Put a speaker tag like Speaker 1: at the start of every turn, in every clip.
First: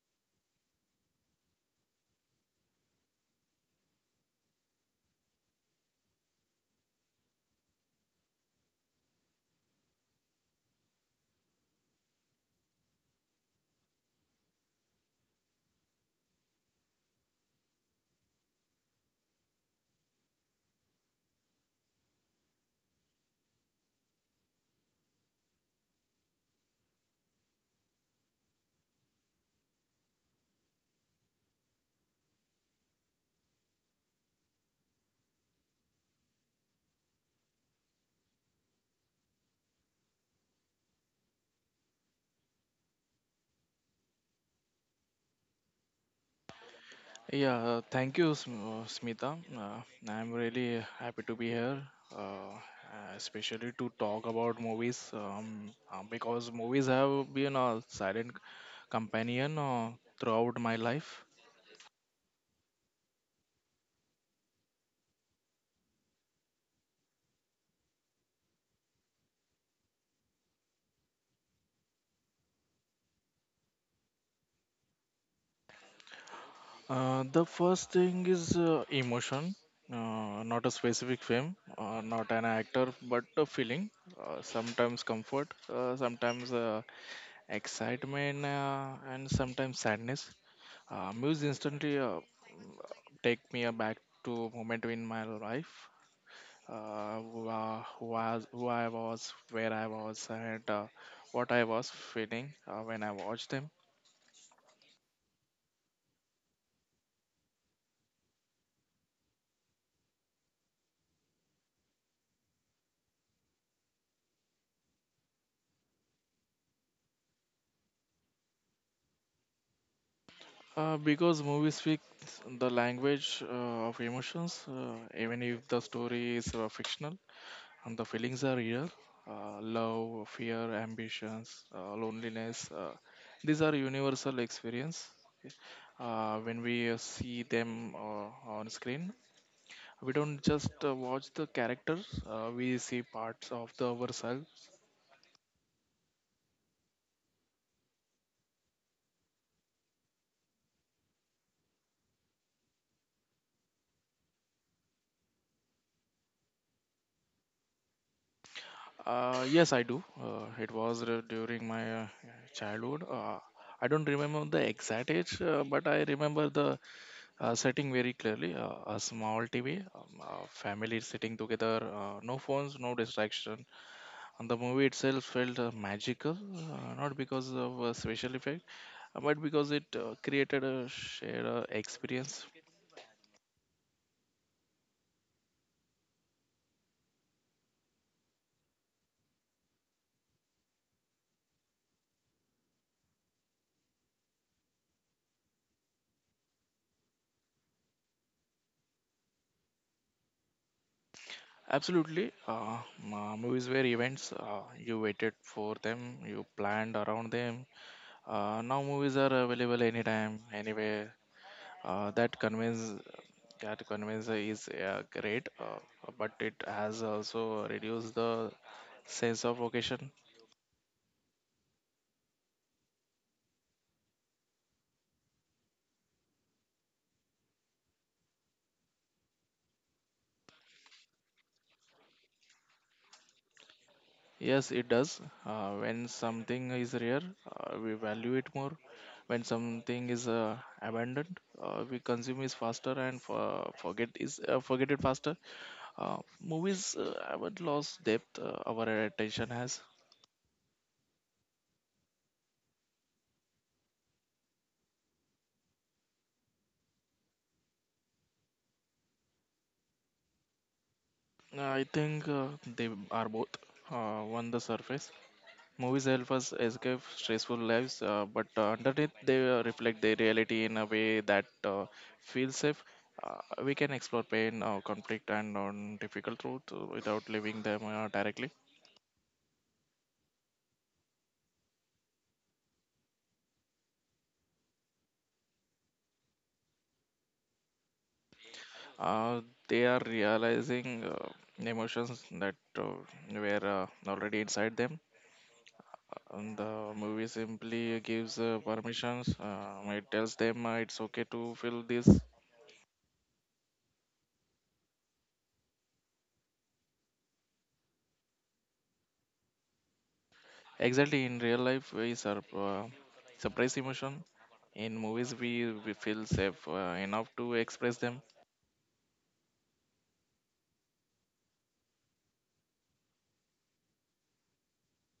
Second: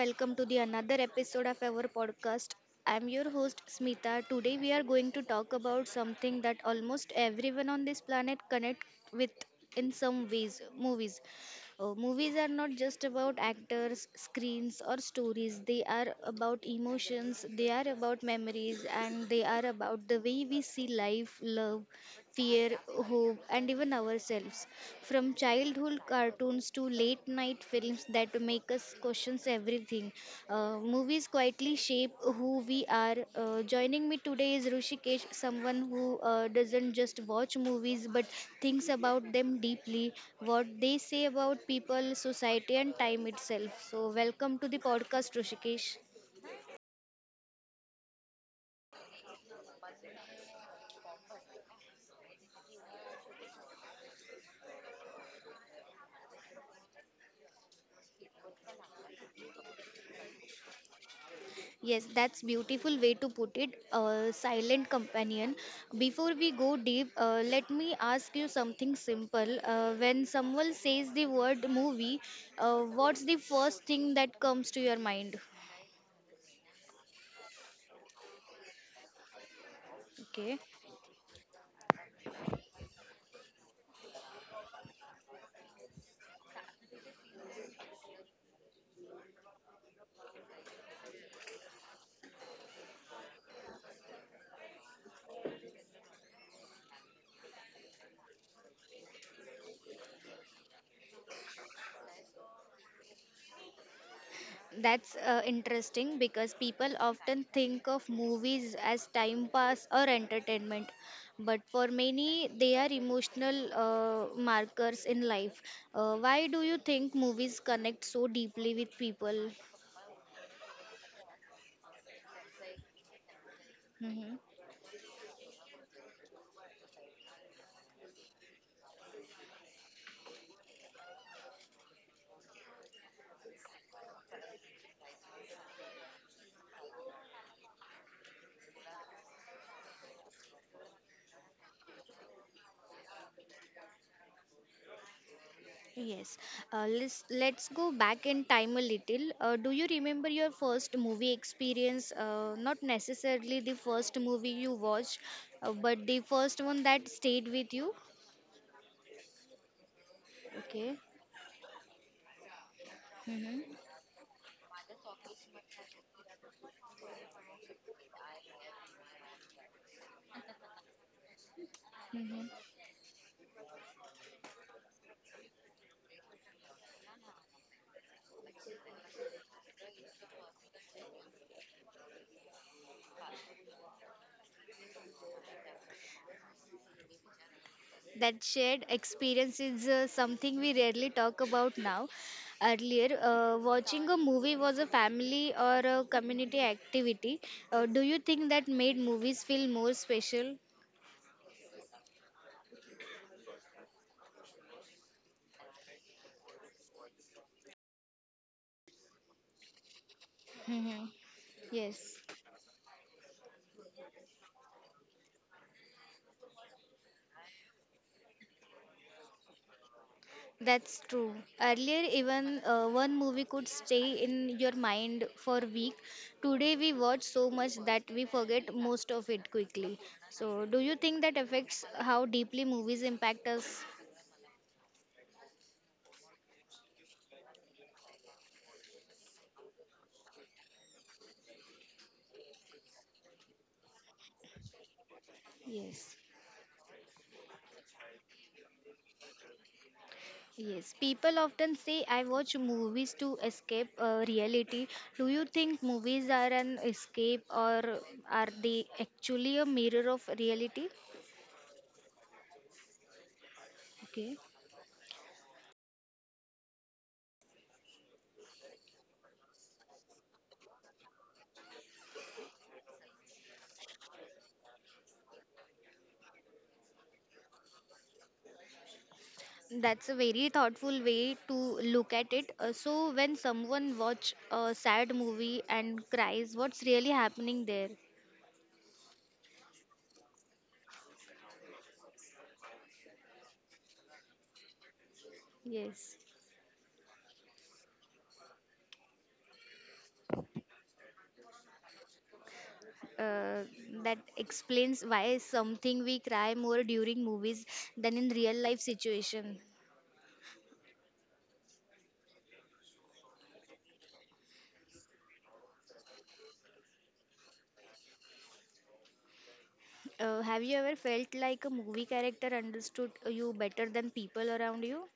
Speaker 1: welcome to the another episode of our podcast. I'm your host Smita. Today we are going to talk about something that almost everyone on this planet connect with in some ways, movies. Movies are not just about actors, screens or stories. They are about emotions, they are about memories and they are about the way we see life, love fear, hope, and even ourselves. From childhood cartoons to late night films that make us question everything, movies quietly shape who we are. Joining me today is Rushikesh, someone who doesn't just watch movies but thinks about them deeply, what they say about people, society, and time itself. So, welcome to the podcast, Rushikesh.
Speaker 2: Yeah, thank you, Smita. I'm really happy to be here, especially to talk about movies because movies have been a silent companion throughout my life.
Speaker 1: Yes, that's beautiful way to put it. Silent companion. Before we go deep, let me ask you something simple. When someone says the word movie, what's the first thing that comes to your mind?
Speaker 2: The first thing is emotion,
Speaker 1: Okay,
Speaker 2: not a specific film, not an actor, but a feeling. Sometimes comfort, sometimes excitement, and sometimes sadness. Movies instantly take me back to a moment in my life, who I was, where I was, and what I was feeling when I watched them.
Speaker 1: that's interesting because people often think of movies as time pass or entertainment, but for many they are emotional markers in life. Why do you think movies connect so deeply with people?
Speaker 2: Because movies speak the language of
Speaker 1: Hmm.
Speaker 2: emotions, even if the story is fictional, and the feelings are real. Love, fear, ambitions, loneliness. These are universal experience, okay? When we see them on screen, we don't just watch the characters, we see parts of the ourselves.
Speaker 1: Yes. Let's go back in time a little. Do you remember your first movie experience? Not necessarily the first movie you watched, but the first one that stayed with you.
Speaker 2: Yes, I do. It was
Speaker 1: Okay.
Speaker 2: during my childhood.
Speaker 1: Mm-hmm.
Speaker 2: I don't remember the exact age but I remember the setting very clearly. A small tv, family sitting together, no
Speaker 1: Mm-hmm.
Speaker 2: phones, no distraction, and the movie itself felt magical, not because of a special effect but because it created a shared experience.
Speaker 1: That shared experience is something we rarely talk about now. Earlier, watching a movie was a family or a community activity. Do you think that made movies feel more special?
Speaker 2: Absolutely. Movies were events. You waited for them, you planned around them. Now movies are available anytime,
Speaker 1: Mm-hmm.
Speaker 2: anywhere. Uh,
Speaker 1: Yes.
Speaker 2: that convenience, that convenience is great, but it has also reduced the sense of occasion.
Speaker 1: That's true. Earlier, even one movie could stay in your mind for a week. Today, we watch so much that we forget most of it quickly. So, do you think that affects how deeply movies impact us?
Speaker 2: Yes, it does. When something is rare, we value it more. When something is abandoned, we consume it faster and forget it faster. Uh,
Speaker 1: Yes.
Speaker 2: Movies haven't lost depth, our attention has.
Speaker 1: Yes. People often say, I watch movies to escape reality. Do you think movies are an escape or are they actually a mirror of reality?
Speaker 2: I think they are both
Speaker 1: Okay.
Speaker 2: on the surface. Movies help us escape stressful lives, but underneath they reflect the reality in a way that feels safe. We can explore pain, conflict, and on difficult truth without leaving them directly.
Speaker 1: That's a very thoughtful way to look at it. So when someone watch a sad movie and cries, what's really happening there?
Speaker 2: Uh, they are realizing emotions that were already inside them.
Speaker 1: Yes.
Speaker 2: And the movie simply gives permissions. It tells them it's okay to feel this.
Speaker 1: Uh, that explains why something we cry more during movies than in real life situation.
Speaker 2: Exactly. In real life, we suppress emotion. In movies, we feel safe enough to express them.
Speaker 1: Have you ever felt like a movie character understood you better than people around you?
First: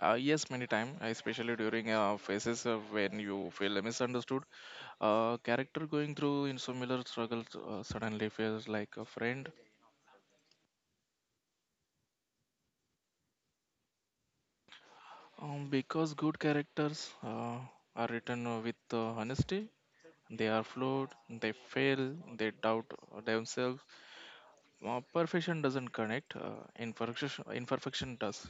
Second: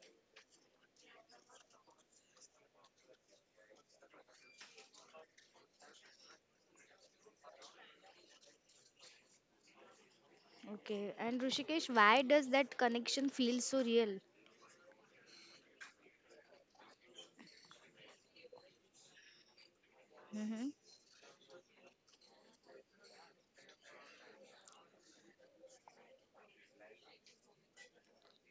Speaker 2: Yes, many time, especially during phases of when you feel misunderstood. A character going through in similar struggles suddenly feels like a friend.
Speaker 1: Okay. And Rushikesh, why does that connection feel so real?
Speaker 2: Because good characters are written with honesty. They are
Speaker 1: Mm-hmm.
Speaker 2: flawed, they fail, they doubt themselves. Perfection doesn't connect, imperfection does.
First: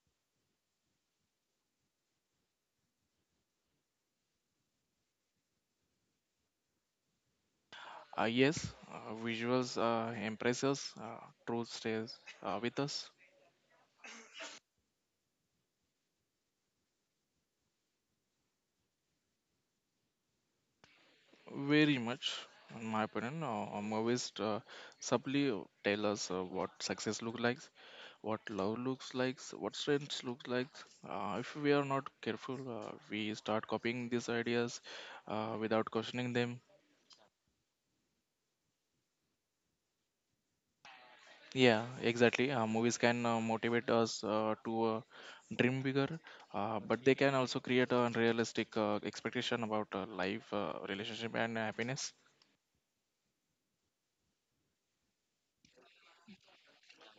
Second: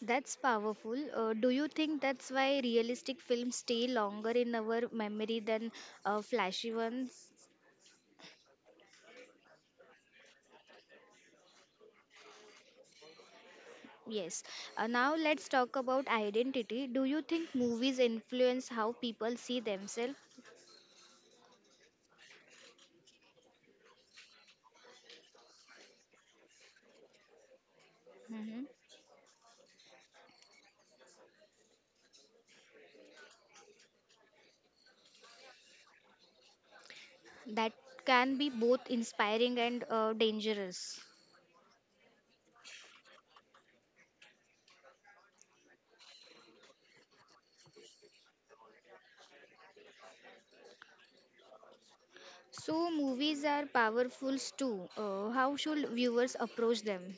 Speaker 1: That's powerful. Do you think that's why realistic films stay longer in our memory than flashy ones?
Speaker 2: Yes, visuals impress us, truth stays with us.
Speaker 1: Yes. Now let's talk about identity. Do you think movies influence how people see themselves?
Speaker 2: Very much, in my opinion. Movies subtly tell us what success looks like, what
Speaker 1: Hmm.
Speaker 2: love looks like, what strength looks like. If we are not careful, we start copying these ideas without questioning them.
Speaker 1: That can be both inspiring and dangerous.
Speaker 2: Yeah, exactly. Movies can motivate us to dream bigger, but they can also create a unrealistic expectation about life, relationship, and happiness.
Speaker 1: So, movies are powerful too. How should viewers approach them?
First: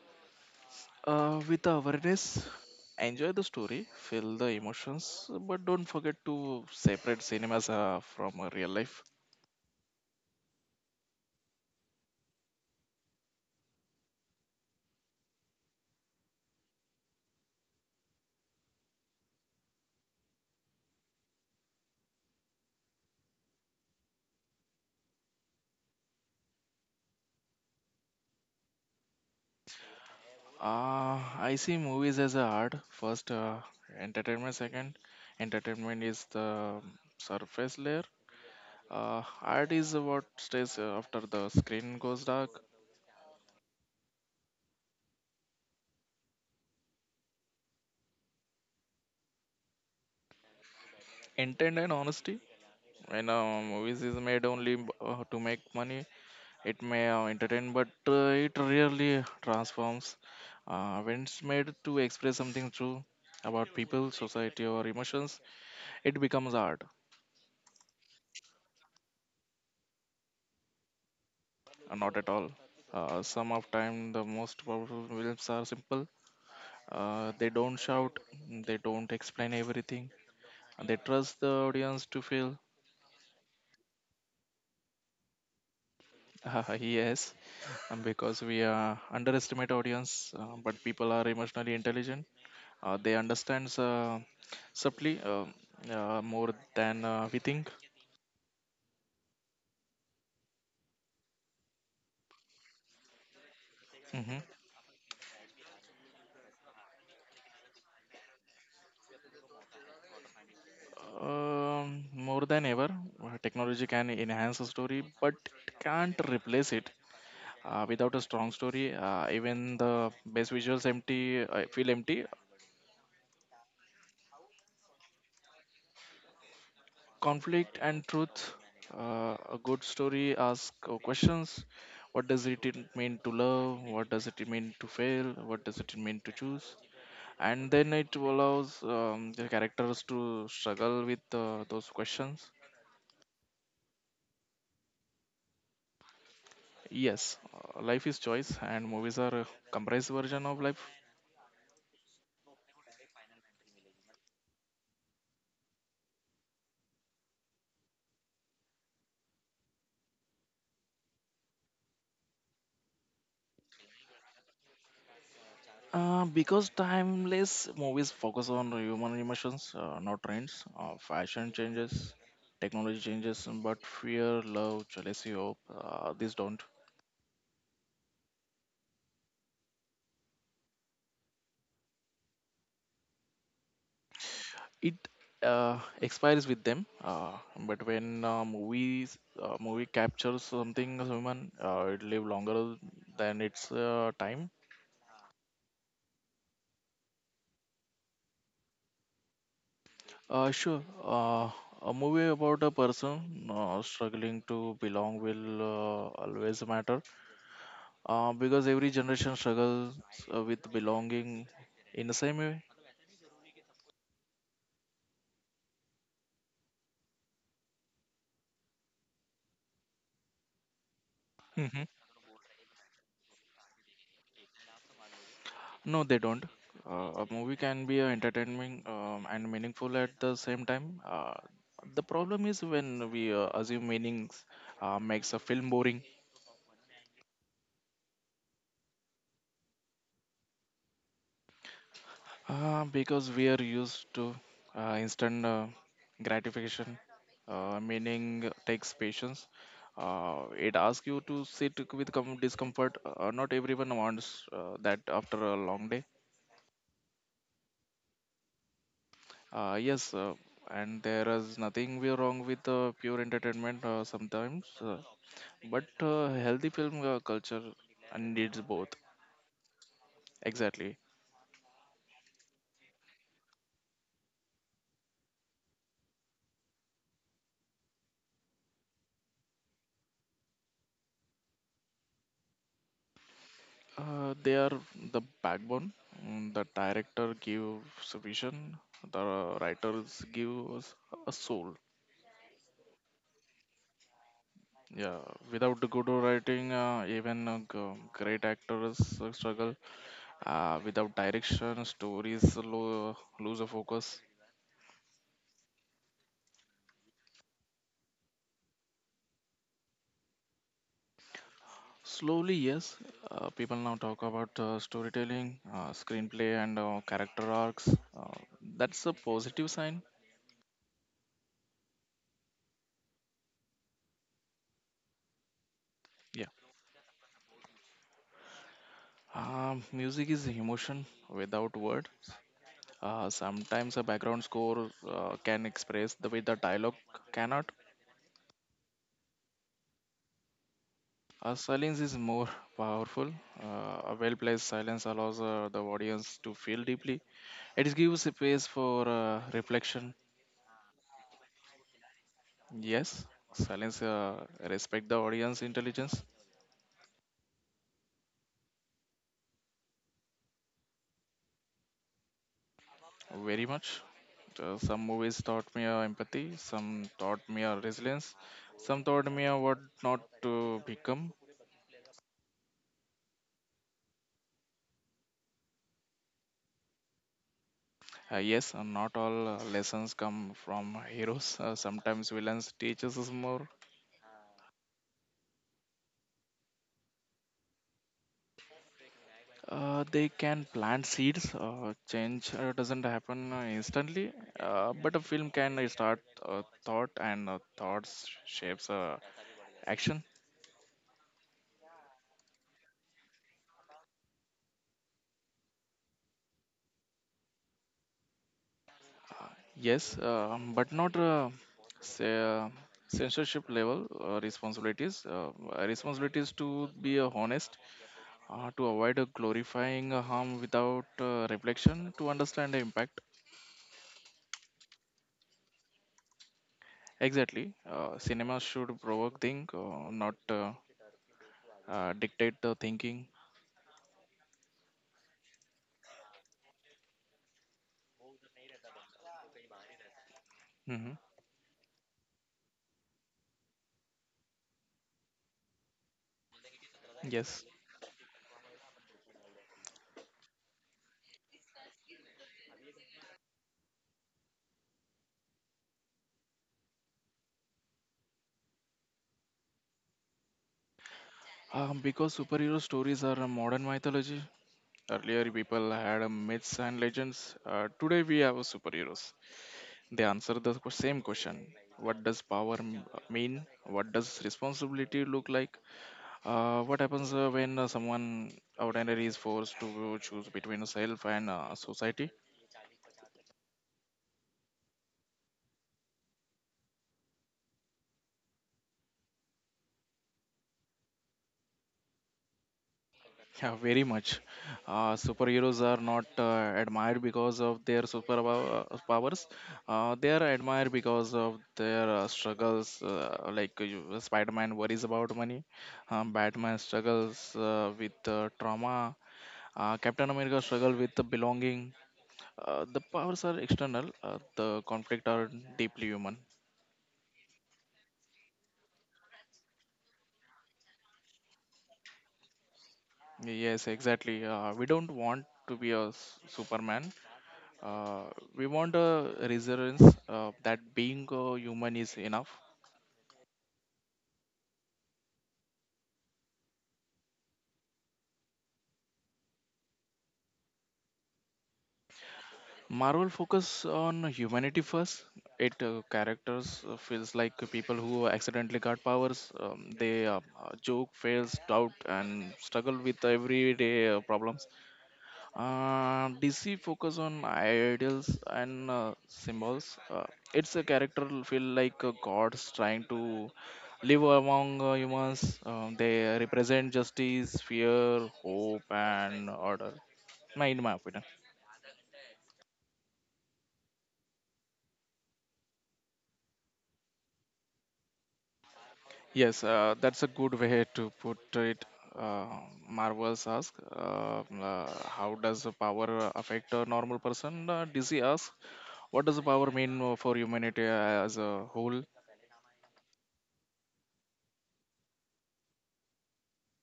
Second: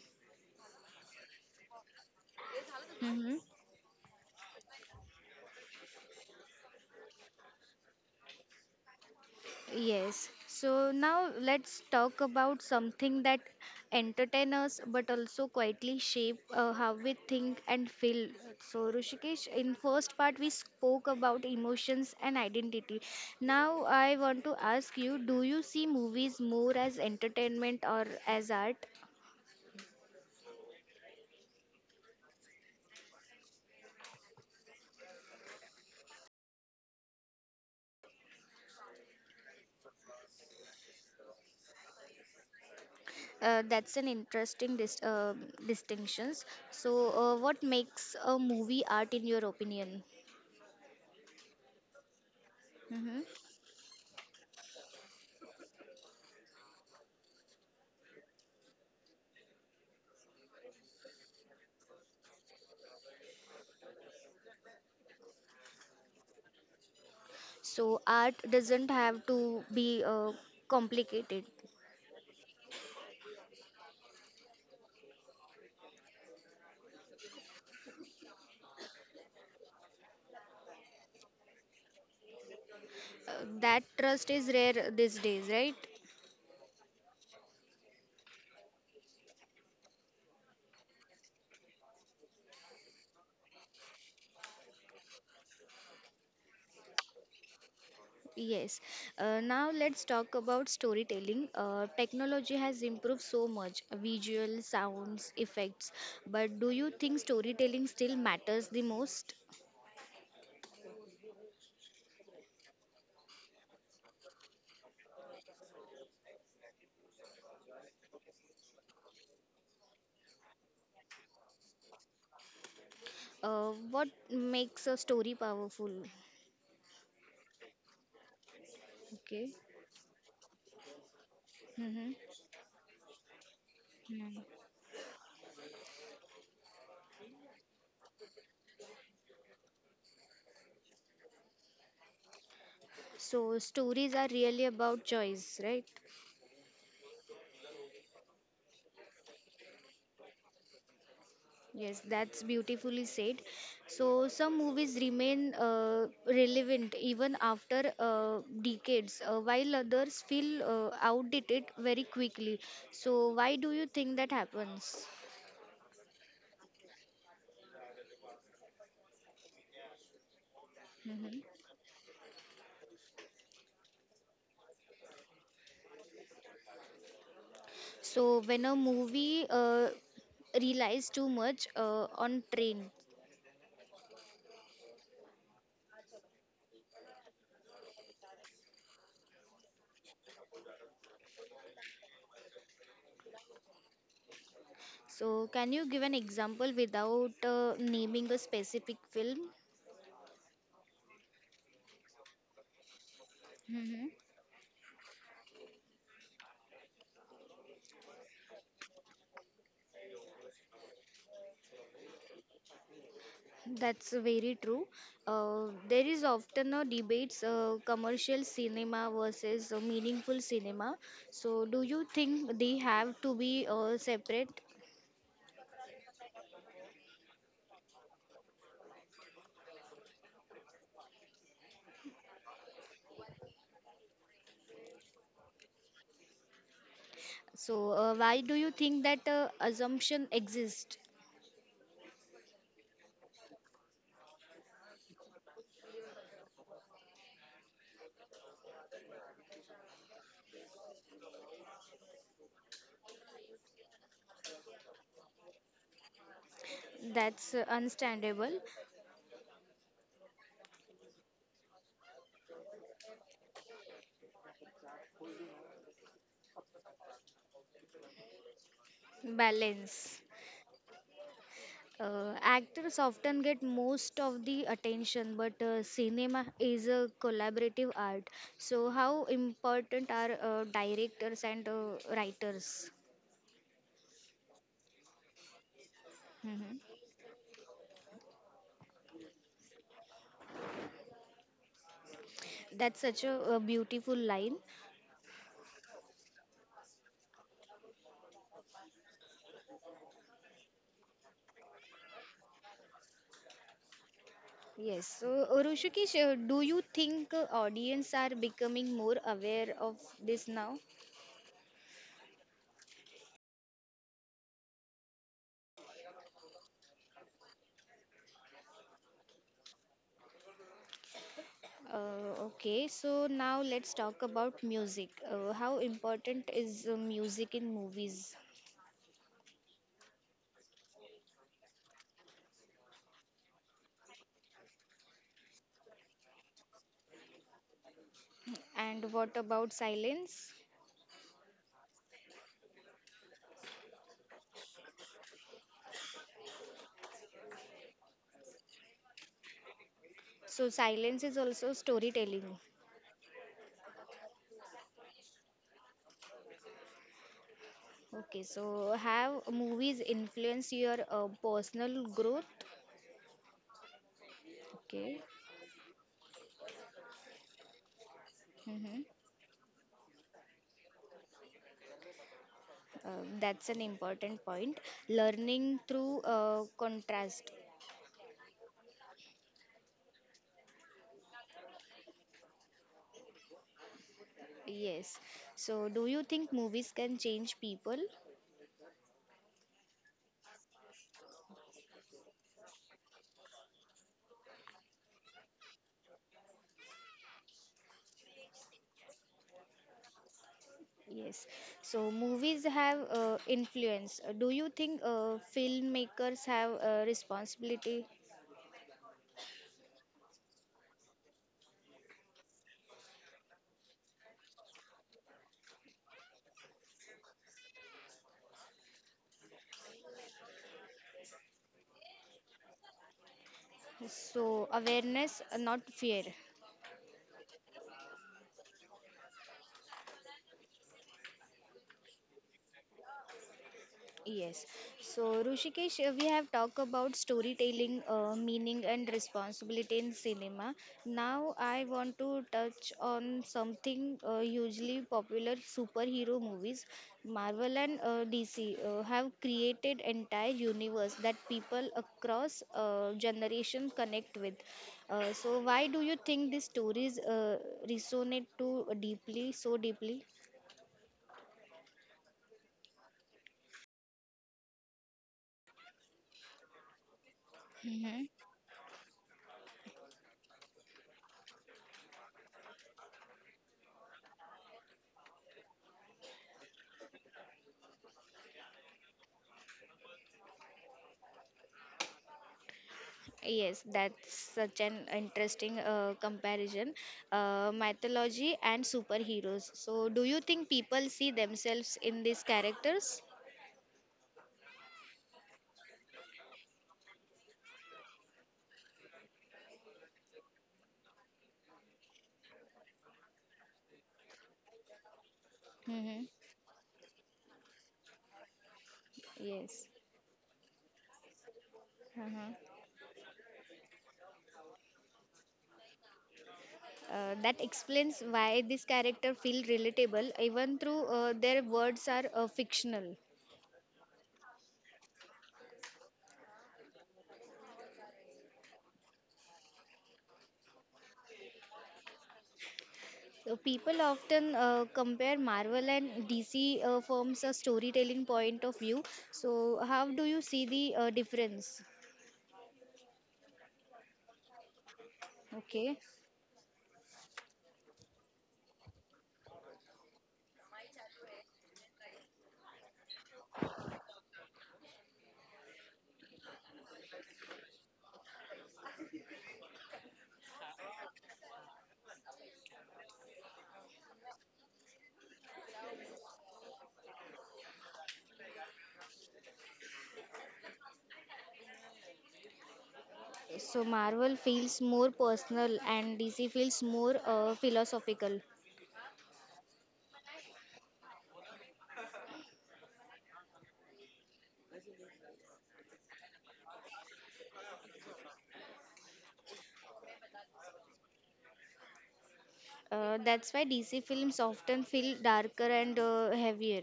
Speaker 2: With the awareness, enjoy
Speaker 1: Hmm.
Speaker 2: the story, feel the emotions, but don't forget to separate cinemas from real life.
Speaker 1: Yes. So now let's talk about something that entertain us but also quietly shape how we think and feel. So Rushikesh, in first part we spoke about emotions and identity. Now I want to ask you, do you see movies more as entertainment or as art?
Speaker 2: I see movies as a art. First, entertainment. Second, entertainment is the surface layer. Art is what stays after the screen goes dark.
Speaker 1: That's an interesting distinctions. So what makes a movie art in your opinion?
Speaker 2: Intent and honesty.
Speaker 1: Mm-hmm.
Speaker 2: When movies is made only to make money, it may entertain, but it rarely transforms. When it's made to express something true about people, society, or emotions, it becomes art.
Speaker 1: So art doesn't have to be complicated.
Speaker 2: Not at all. Some of time the most powerful films are simple. They don't shout. They don't explain everything. They trust the audience to feel.
Speaker 1: Uh, that trust is rare these days, right?
Speaker 2: Yes. Because we underestimate audience, but people are emotionally intelligent. They understand subtly more than we think.
Speaker 1: Yes. Now let's talk about storytelling. Technology has improved so much,
Speaker 2: Hmm.
Speaker 1: visual, sounds, effects. But do you think storytelling still matters the most?
Speaker 2: Um, More than ever, technology can enhance a story, but it can't replace it. Without a strong story, even the best visuals empty feel empty.
Speaker 1: What makes a story powerful?
Speaker 2: Conflict and truth.
Speaker 1: Okay.
Speaker 2: A good story asks questions.
Speaker 1: Mm-hmm.
Speaker 2: What does it mean to love? What does it
Speaker 1: Mm-hmm.
Speaker 2: mean to fail? What does it mean to choose? And then it allows the characters to struggle with those questions.
Speaker 1: So stories are really about choice, right?
Speaker 2: Yes, life is choice, and movies are a compressed version of life.
Speaker 1: Yes, that's beautifully said. So, some movies remain relevant even after decades, while others feel outdated very quickly. So, why do you think that happens?
Speaker 2: Because timeless movies focus on human emotions, not trends,
Speaker 1: Mhm.
Speaker 2: fashion changes, technology changes, but fear, love, jealousy, hope, these don't.
Speaker 1: So, when a movie relies too much on trend,
Speaker 2: It expires with them, but when movie captures something as human, it live longer than its time.
Speaker 1: so can you give an example without naming a specific film?
Speaker 2: Sure, a movie about a person struggling to belong will always matter because every generation struggles with belonging in the same way.
Speaker 1: That's very true. There is often a debates commercial cinema versus meaningful cinema. So, do
Speaker 2: Hmm.
Speaker 1: you think they have to be separate?
Speaker 2: No, they don't. A movie can be entertaining and meaningful at the same time. The problem is when we assume meanings makes a film boring.
Speaker 1: So, why do you think that assumption exists?
Speaker 2: Because we are used to instant gratification. Meaning takes patience. It asks you to sit with discomfort. Not everyone wants that after a long day.
Speaker 1: That's understandable.
Speaker 2: Yes, and there is nothing we wrong with pure entertainment sometimes, but healthy film culture needs both.
Speaker 1: Balance.
Speaker 2: Exactly.
Speaker 1: Actors often get most of the attention, but cinema is a collaborative art. So, how important are directors and writers?
Speaker 2: They are the backbone. The
Speaker 1: Mhm.
Speaker 2: director gives vision, the writers gives a soul.
Speaker 1: That's such a beautiful line.
Speaker 2: Yeah, without the good writing, even great actors struggle. Without direction, stories lose a focus.
Speaker 1: Yes. So, Rushikesh, do you think audience are becoming more aware of this now?
Speaker 2: Slowly, yes. People now talk about storytelling, screenplay, and character arcs. Uh, that's a positive sign.
Speaker 1: Okay. So now let's talk about music. How
Speaker 2: Yeah.
Speaker 1: important is music in movies?
Speaker 2: Music is emotion without words. Sometimes a background score can express the way the dialogue cannot.
Speaker 1: And what about silence?
Speaker 2: Silence is more powerful. A well placed silence allows the audience to feel deeply. It gives space for reflection.
Speaker 1: So silence is also storytelling.
Speaker 2: Yes, silence respect the audience intelligence.
Speaker 1: Okay. So have movies influence your personal growth?
Speaker 2: Very much. Some
Speaker 1: Okay.
Speaker 2: movies taught me empathy, some taught me resilience,
Speaker 1: Mm-hmm.
Speaker 2: some taught me what not to become.
Speaker 1: That's an important point. Learning through contrast.
Speaker 2: Yes, not all lessons come from heroes. Sometimes villains teach us more.
Speaker 1: Yes. So, do you think movies can change people?
Speaker 2: They can plant seeds. Change doesn't happen instantly, but a film can start thought, and thoughts shapes action.
Speaker 1: Yes. So, movies have influence. Do you think filmmakers have responsibility?
Speaker 2: Yes, but not say, censorship level responsibilities. Responsibilities to be honest, to avoid glorifying harm without reflection, to understand the impact.
Speaker 1: So, awareness, not fear.
Speaker 2: Exactly. Cinema should provoke think, not dictate the thinking.
Speaker 1: Yes. So, Rushikesh, we have talked about storytelling, meaning, and responsibility in cinema.
Speaker 2: Hmm.
Speaker 1: Now, I want to touch on something hugely popular superhero movies.
Speaker 2: Yes.
Speaker 1: Marvel and DC have created entire universe that people across generations connect with. So, why do you think these stories resonate too deeply, so deeply?
Speaker 2: Because superhero stories are a modern mythology. Earlier, people had myths and legends. Today,
Speaker 1: Hmm.
Speaker 2: we have superheroes. They answer the same question. What does power mean? What does responsibility look like? What happens when someone ordinary is forced to choose between self and society?
Speaker 1: Yes, that's such an interesting comparison. Mythology and superheroes. So, do you think people see themselves in these characters?
Speaker 2: Yeah, very much. Superheroes are not admired because of their super powers. They are admired because of their struggles. Like Spider-Man worries about money.
Speaker 1: Mm-hmm.
Speaker 2: Batman struggles with trauma.
Speaker 1: Yes.
Speaker 2: Captain America struggle with the belonging.
Speaker 1: Uh-huh.
Speaker 2: The powers are external. The conflict are deeply human.
Speaker 1: That explains why this character feel relatable even through their words are fictional.
Speaker 2: Yes, exactly. We don't want to be a Superman. Uh, we want a resurgence that being a human is enough.
Speaker 1: So people often compare Marvel and DC firms a storytelling point of view. So how do you see the difference?
Speaker 2: Marvel focus on humanity first. It
Speaker 1: Okay.
Speaker 2: characters feels like people who accidentally got powers. They joke, fails, doubt, and struggle with everyday problems. DC focus on ideals and symbols. It's a character feel like gods trying to live among humans. They represent justice, fear, hope, and order. In my opinion,
Speaker 1: Okay, so Marvel feels more personal and DC feels more philosophical.
Speaker 2: yes, that's a good way to put it. Uh, Marvel's ask, how does the power affect a normal person? DC asks, what does the power mean for humanity as a whole?
Speaker 1: That's why DC films often feel darker and heavier.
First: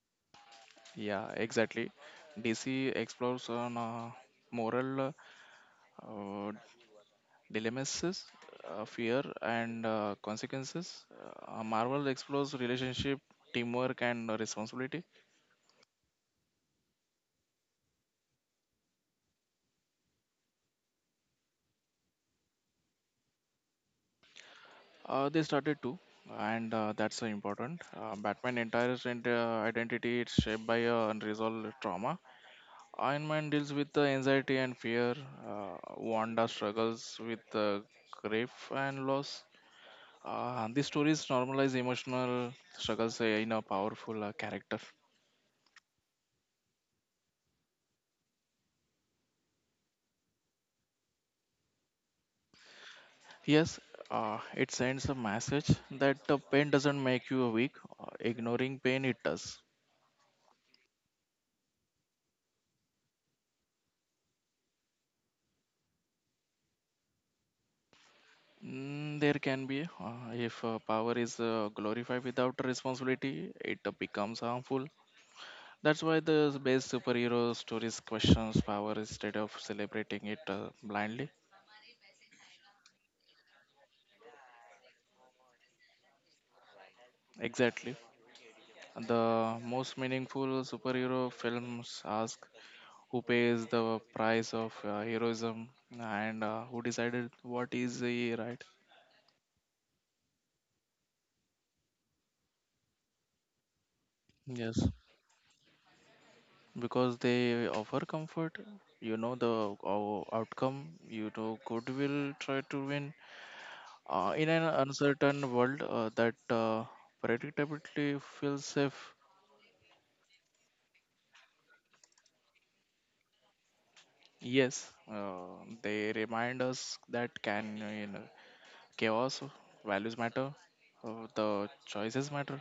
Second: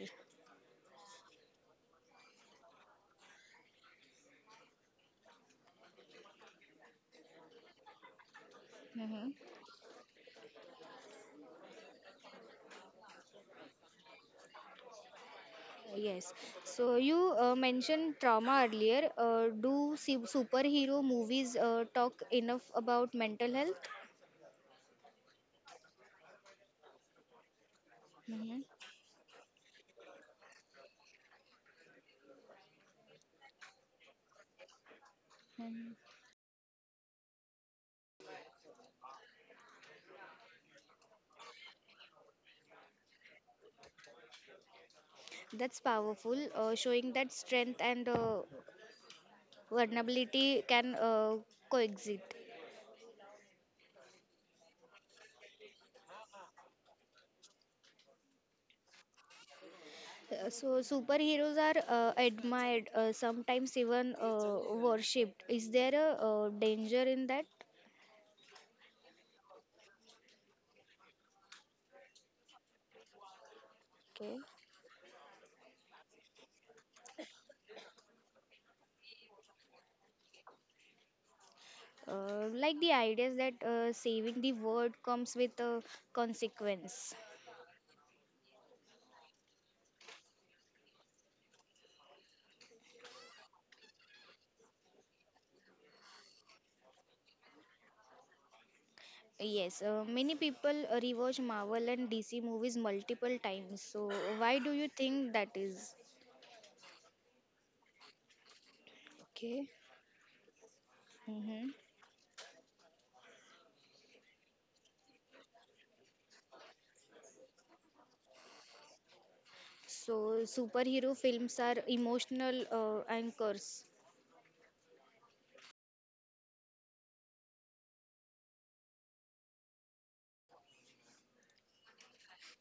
Speaker 2: Yeah, exactly. DC explores on moral uh, dilemmas, fear,
Speaker 1: Mhm.
Speaker 2: and consequences. Marvel explores relationship, teamwork, and responsibility.
Speaker 1: Yes. So you mentioned trauma earlier. Do su- superhero movies talk enough about mental health?
Speaker 2: They started too, and that's important.
Speaker 1: Hmm.
Speaker 2: Batman entire identity is shaped by unresolved trauma. Iron Man deals with anxiety and fear.
Speaker 1: Mhm.
Speaker 2: Wanda struggles with grief and loss. These stories normalize emotional struggles in a powerful character.
Speaker 1: That's powerful, showing that strength and vulnerability can coexist.
Speaker 2: Yes, it sends a message that pain doesn't make you weak. Ignoring pain, it does.
Speaker 1: So superheroes are admired, sometimes even worshipped. Is there a danger in that?
Speaker 2: There can be, if power is glorified without responsibility, it
Speaker 1: Okay.
Speaker 2: becomes harmful. That's why the best superhero stories questions power instead of celebrating it blindly.
Speaker 1: Like the ideas that saving the world comes with a consequence.
Speaker 2: Exactly. The most meaningful superhero films ask who pays the price of heroism and who decided what is the right.
Speaker 1: Yes, many people rewatch Marvel and DC movies multiple times. So why do
Speaker 2: Yes,
Speaker 1: you think that is?
Speaker 2: because they offer comfort, you know the
Speaker 1: Okay.
Speaker 2: outcome, you know
Speaker 1: Hmm.
Speaker 2: goodwill try to win. In an uncertain world that predictably feels safe,
Speaker 1: So superhero films are emotional anchors.
Speaker 2: yes, they remind us that can you know chaos values matter, the choices matter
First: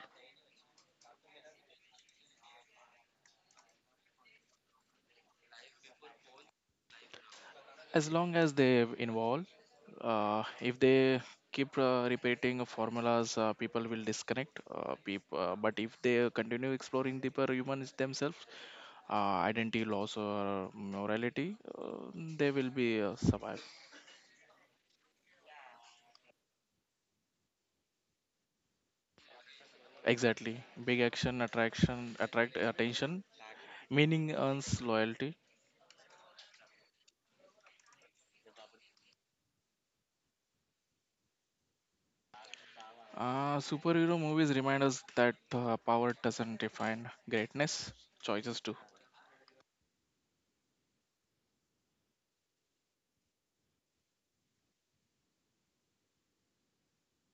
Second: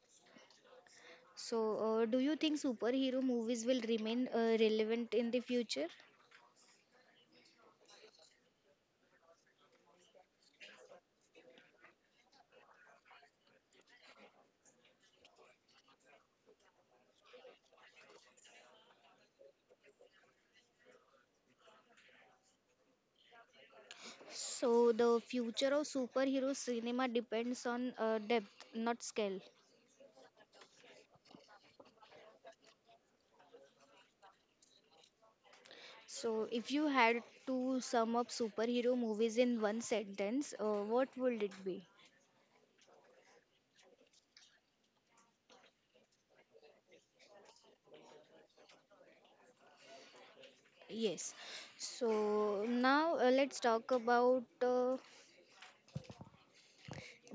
Speaker 1: So, do you think superhero movies will remain relevant in the future?
Speaker 2: as long as they involve if they keep repeating formulas people will disconnect but if they continue exploring deeper humans themselves, identity loss or morality, they will be survive.
Speaker 1: So, the future of superhero cinema depends on depth, not scale.
Speaker 2: Exactly. Big action attraction attract attention, meaning earns loyalty.
Speaker 1: So, if you had to sum up superhero movies in one sentence, what would it be?
Speaker 2: Superhero movies remind us that power doesn't define greatness, choices do.
Speaker 1: Yes. So, now let's talk about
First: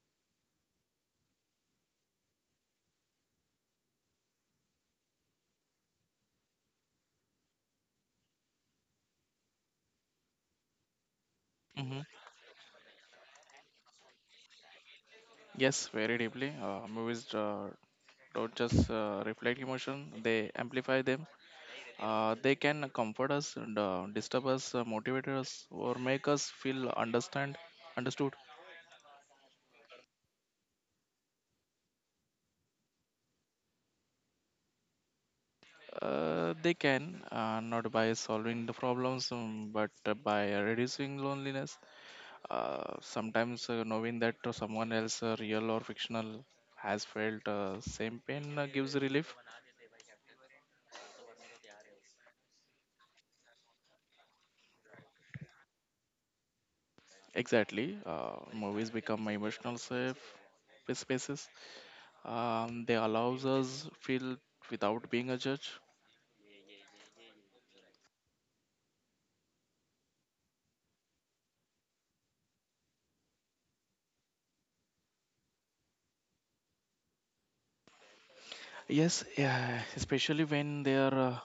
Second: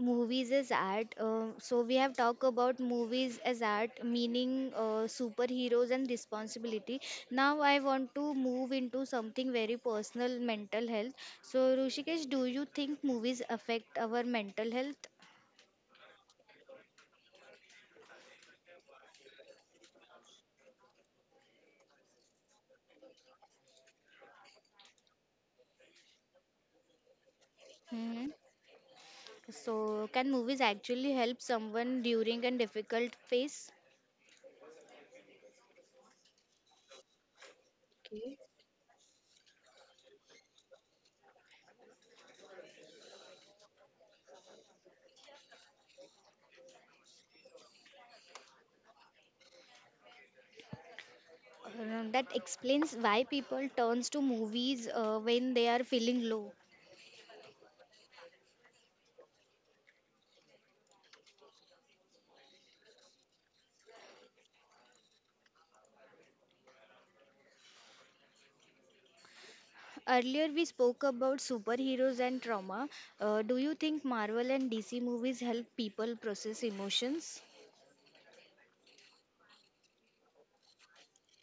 Speaker 1: movies as art, so we have talked about movies as art meaning superheroes and responsibility. Now I want to move into something very personal, mental health. So
Speaker 2: Hmm.
Speaker 1: Rushikesh, do you think movies affect our mental health?
Speaker 2: Yes, very deeply. Movies don't just reflect emotion, they amplify them. They can comfort us and disturb us, motivate us, or make us feel understand
Speaker 1: Hmm.
Speaker 2: understood.
Speaker 1: So can movies actually help someone during a difficult phase?
Speaker 2: They can, not by
Speaker 1: Okay.
Speaker 2: solving the problems, but by reducing loneliness. Sometimes knowing that someone else, real or fictional, has felt same pain gives relief.
Speaker 1: That explains why people turns to movies when they are feeling low.
Speaker 2: Exactly. Movies become emotional safe spaces. They allows us feel without being a judge.
Speaker 1: Earlier, we spoke about superheroes and trauma. Do you think Marvel and DC movies help people process emotions?
Speaker 2: Yes, yeah, especially when they are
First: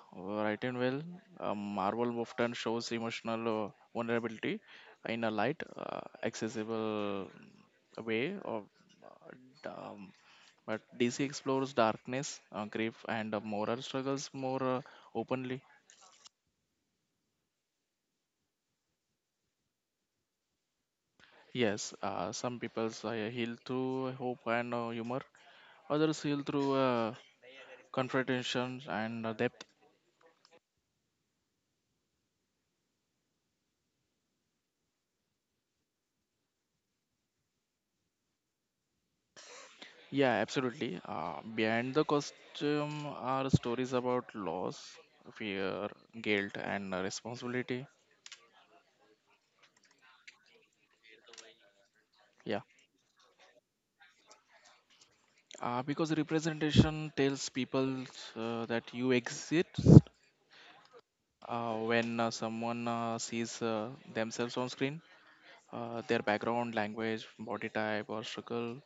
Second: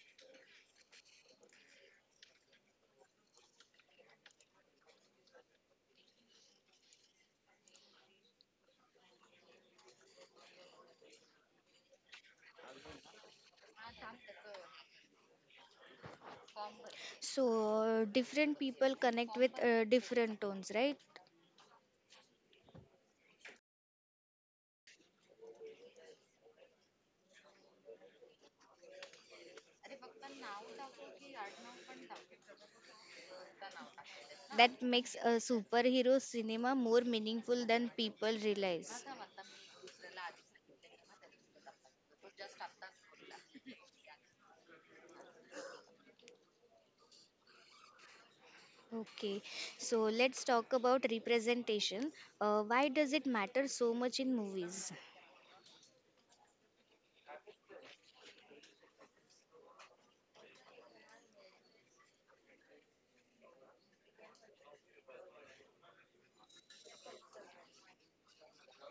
Speaker 2: written well. Marvel often shows emotional vulnerability in a light, accessible way of um, but DC explores darkness, grief, and moral struggles more openly.
Speaker 1: So, different people connect with different tones, right?
Speaker 2: Yes, some people heal through hope and humor, others heal through confrontation and depth.
Speaker 1: That makes a superhero cinema more meaningful than people realize.
Speaker 2: Yeah, absolutely. Behind the costume are stories about loss, fear, guilt, and responsibility.
Speaker 1: Okay, so let's talk about representation.
Speaker 2: Yeah,
Speaker 1: Why does it matter so much in movies?
Speaker 2: because representation tells people that you exist when someone sees themselves on screen, their background, language, body type, or struggle.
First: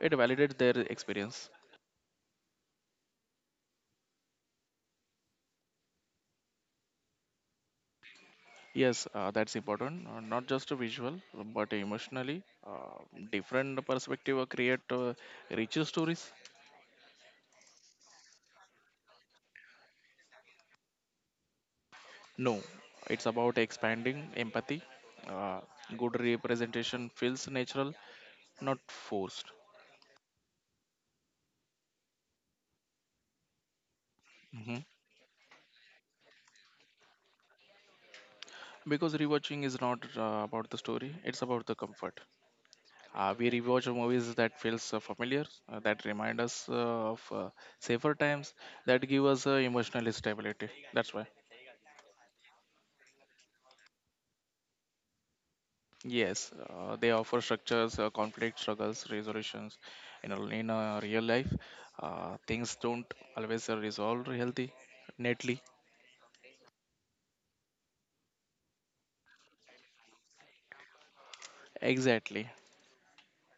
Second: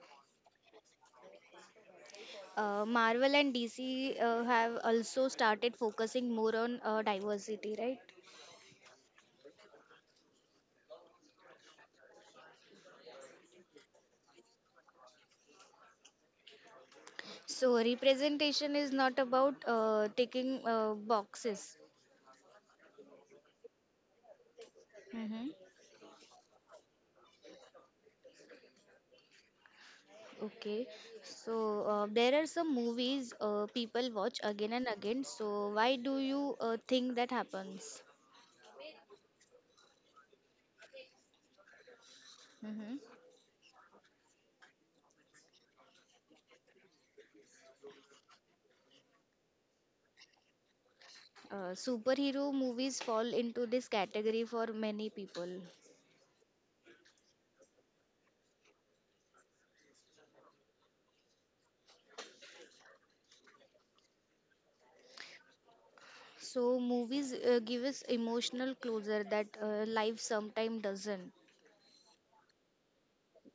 Speaker 2: It validates their experience.
Speaker 1: Marvel and DC have also started focusing more on diversity, right?
Speaker 2: Yes, that's important. Not just a visual, but emotionally, different perspective create richer stories.
Speaker 1: So representation is not about taking boxes.
Speaker 2: No, it's about expanding empathy.
Speaker 1: Mm-hmm.
Speaker 2: Uh, Good representation feels natural, not forced.
Speaker 1: Okay, so there are some movies people watch again
Speaker 2: Hmm.
Speaker 1: and again. So why do you think that happens?
Speaker 2: Because rewatching is not about the story, it's about the comfort.
Speaker 1: Mm-hmm.
Speaker 2: We rewatch movies that feels familiar, that remind us of safer times, that give us emotional stability. That's why.
Speaker 1: Superhero movies fall into this category for many people.
Speaker 2: Yes, they offer structures, conflict, struggles, resolutions. In a real life, things don't always resolve healthy, neatly.
Speaker 1: So movies give us emotional closure that life sometimes doesn't.
Speaker 2: Exactly.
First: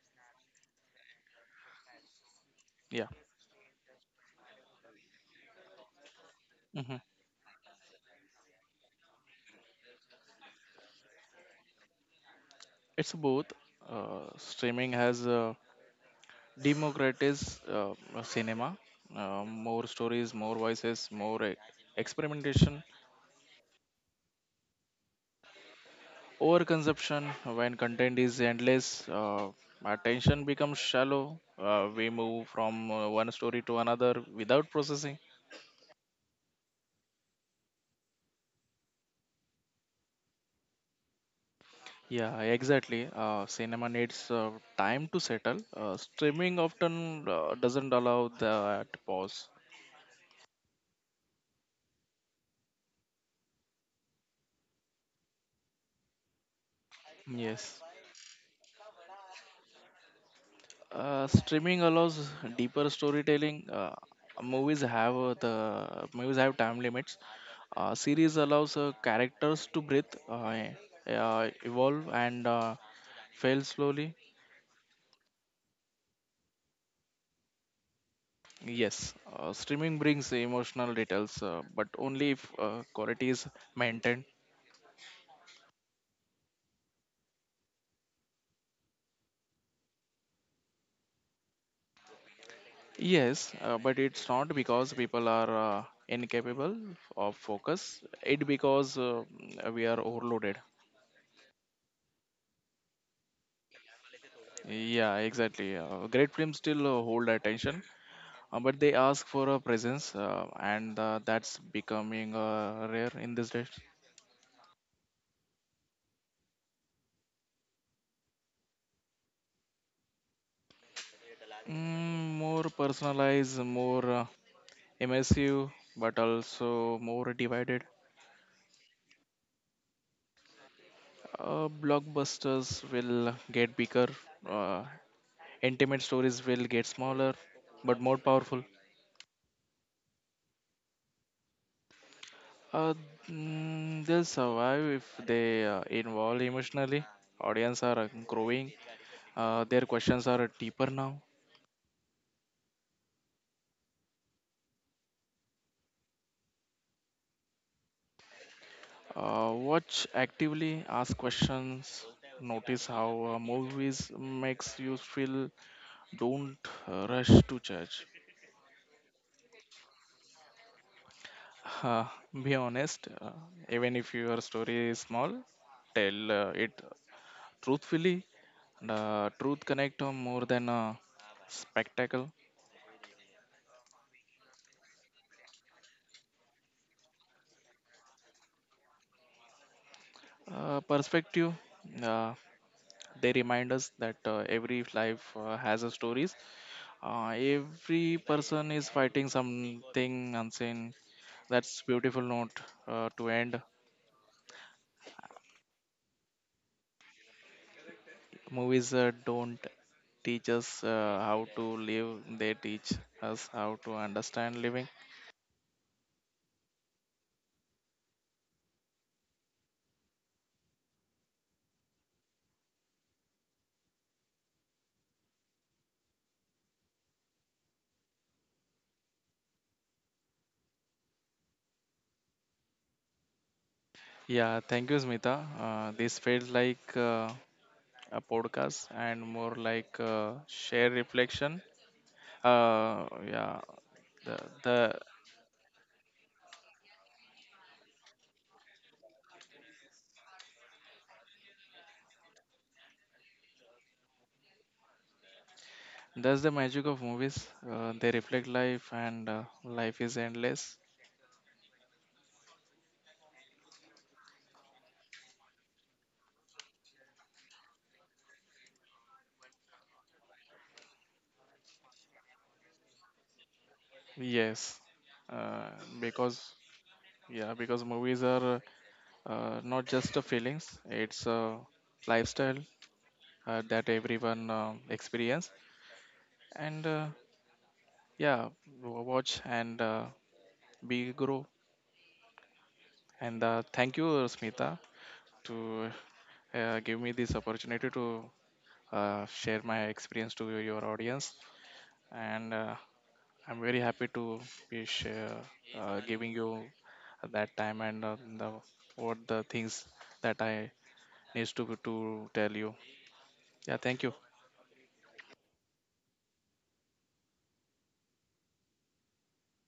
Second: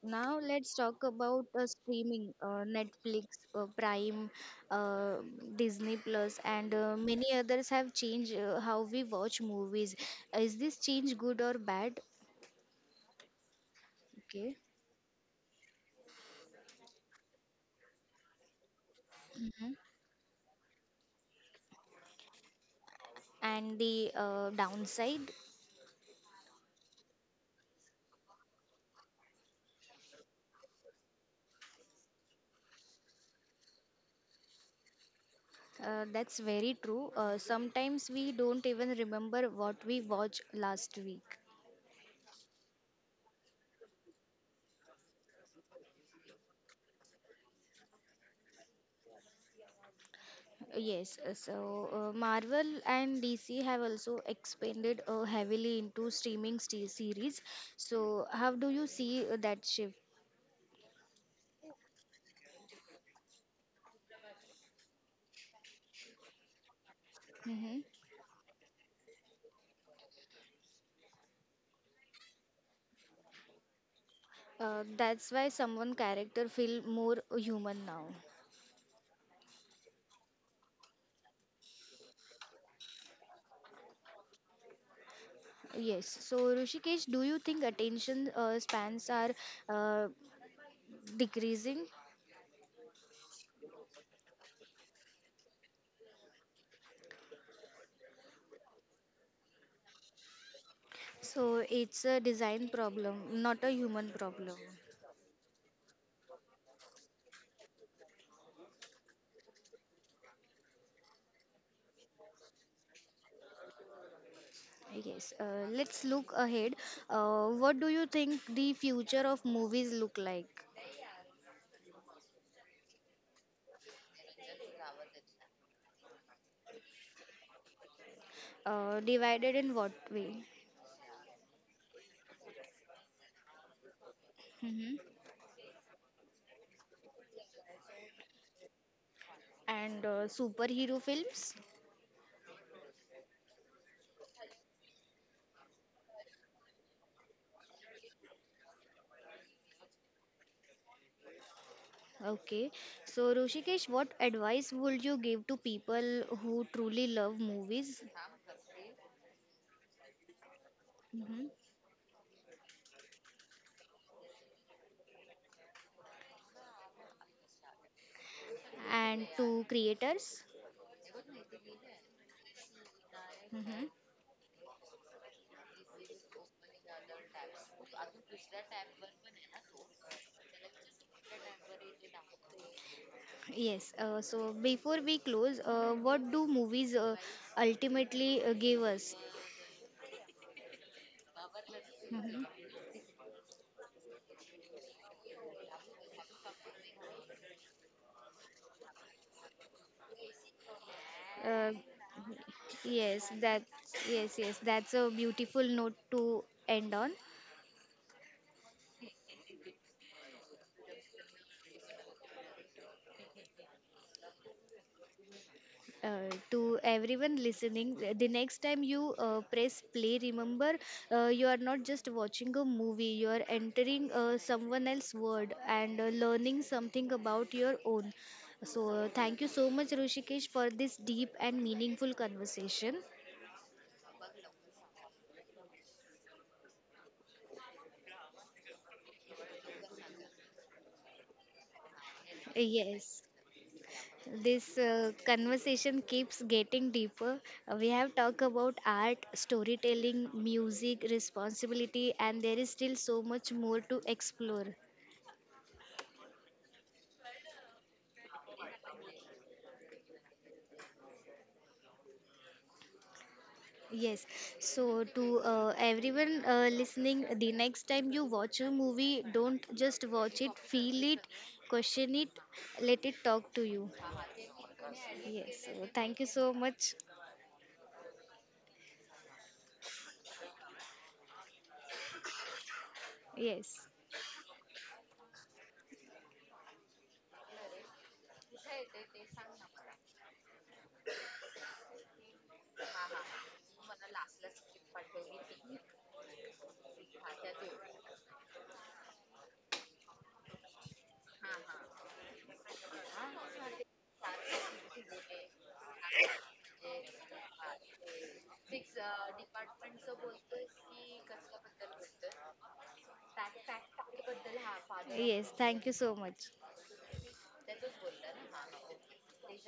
Speaker 1: Now let's talk about streaming,
Speaker 2: Yeah.
Speaker 1: Netflix, Prime, uh, Disney Plus, and
Speaker 2: Hmm.
Speaker 1: many others have changed how we watch movies. Is this change good or bad?
Speaker 2: It's both.
Speaker 1: Okay.
Speaker 2: Streaming has democratized cinema.
Speaker 1: Hmm.
Speaker 2: More stories, more voices, more experimentation.
Speaker 1: And the downside?
Speaker 2: Overconsumption, when content is endless, attention becomes shallow. We move from one story to another without processing.
Speaker 1: That's very true. Sometimes we don't even remember what we watched last week.
Speaker 2: Yeah, exactly. Cinema needs time to settle. Streaming often doesn't allow that pause.
Speaker 1: Yes, so Marvel and DC have also expanded heavily into streaming series.
Speaker 2: Yes.
Speaker 1: So, how do you see that shift?
Speaker 2: Streaming allows deeper storytelling. Movies have the movies have time limits.
Speaker 1: Hmm.
Speaker 2: Series allows characters to breathe, evolve, and fail slowly.
Speaker 1: That's why someone character feel more human now.
Speaker 2: Yes, streaming brings emotional details, but only if quality is maintained.
Speaker 1: Yes. So, Rishikesh, do you think attention spans are uh, decreasing?
Speaker 2: Yes, but it's not because people are incapable of focus. It because we are overloaded.
Speaker 1: So, it's a design problem, not a human problem.
Speaker 2: Yeah, exactly. Great films still hold attention, but they ask for a presence, and that's becoming rare in these days.
Speaker 1: Yes, let's look ahead. What do you think the future of movies look like?
Speaker 2: Mm, more personalized, more immersive, but also more divided.
Speaker 1: Divided in what way?
Speaker 2: Blockbusters will get bigger, uh,
Speaker 1: Hmm.
Speaker 2: intimate stories will get smaller, but more powerful.
Speaker 1: And superhero films?
Speaker 2: Uh, they'll survive if they involve emotionally. Audience are growing. Their questions are deeper now.
Speaker 1: Okay. So, Rushikesh, what advice would you give to people who truly love movies?
Speaker 2: Watch actively, ask
Speaker 1: Hmm.
Speaker 2: questions, notice how movies makes you feel. Don't rush to judge.
Speaker 1: And to creators?
Speaker 2: Uh, be honest,
Speaker 1: Hmm.
Speaker 2: even if your story is small, tell it truthfully. And truth connect more than spectacle.
Speaker 1: Yes, so before we close, what do movies ultimately give us?
Speaker 2: Perspective. Uh, they remind us that every life has a stories. Every person is fighting something unseen. That's
Speaker 1: Hmm.
Speaker 2: beautiful note to
Speaker 1: Yes,
Speaker 2: end.
Speaker 1: that yes, that's a beautiful note to end on.
Speaker 2: Movies don't teach us how to live; they teach us how to understand living.
Speaker 1: To everyone listening, the next time you press play, remember you are not just watching a movie, you are entering someone else's world and learning something about your own. So, thank you so much, Rushikesh, for this deep and meaningful conversation.
Speaker 2: Yeah, thank you, Smita. This felt like a podcast and more like shared reflection.
Speaker 1: Yes.
Speaker 2: Yeah, the
Speaker 1: This
Speaker 2: the
Speaker 1: conversation keeps getting deeper. We have talked about art, storytelling, music, responsibility, and there is still so much more to explore.
Speaker 2: that's the magic of movies. They reflect life, and life is endless.
Speaker 1: Yes. So, to everyone listening, the next time you watch a movie, don't just watch it, feel it, question it, let it talk to you.
Speaker 2: Yes,
Speaker 1: Yes.
Speaker 2: uh,
Speaker 1: So, thank you
Speaker 2: because
Speaker 1: so much.
Speaker 2: yeah, because movies are not just a feelings; it's a lifestyle
Speaker 1: Yes.
Speaker 2: that everyone experience. And Yeah, watch and be grow. And thank you, Smita, to give me this opportunity to share my experience to your audience. And I'm very happy to be share, giving you that time and the what the things that I needs to tell you. Yeah, thank you.
Speaker 1: Yes. Thank you so much.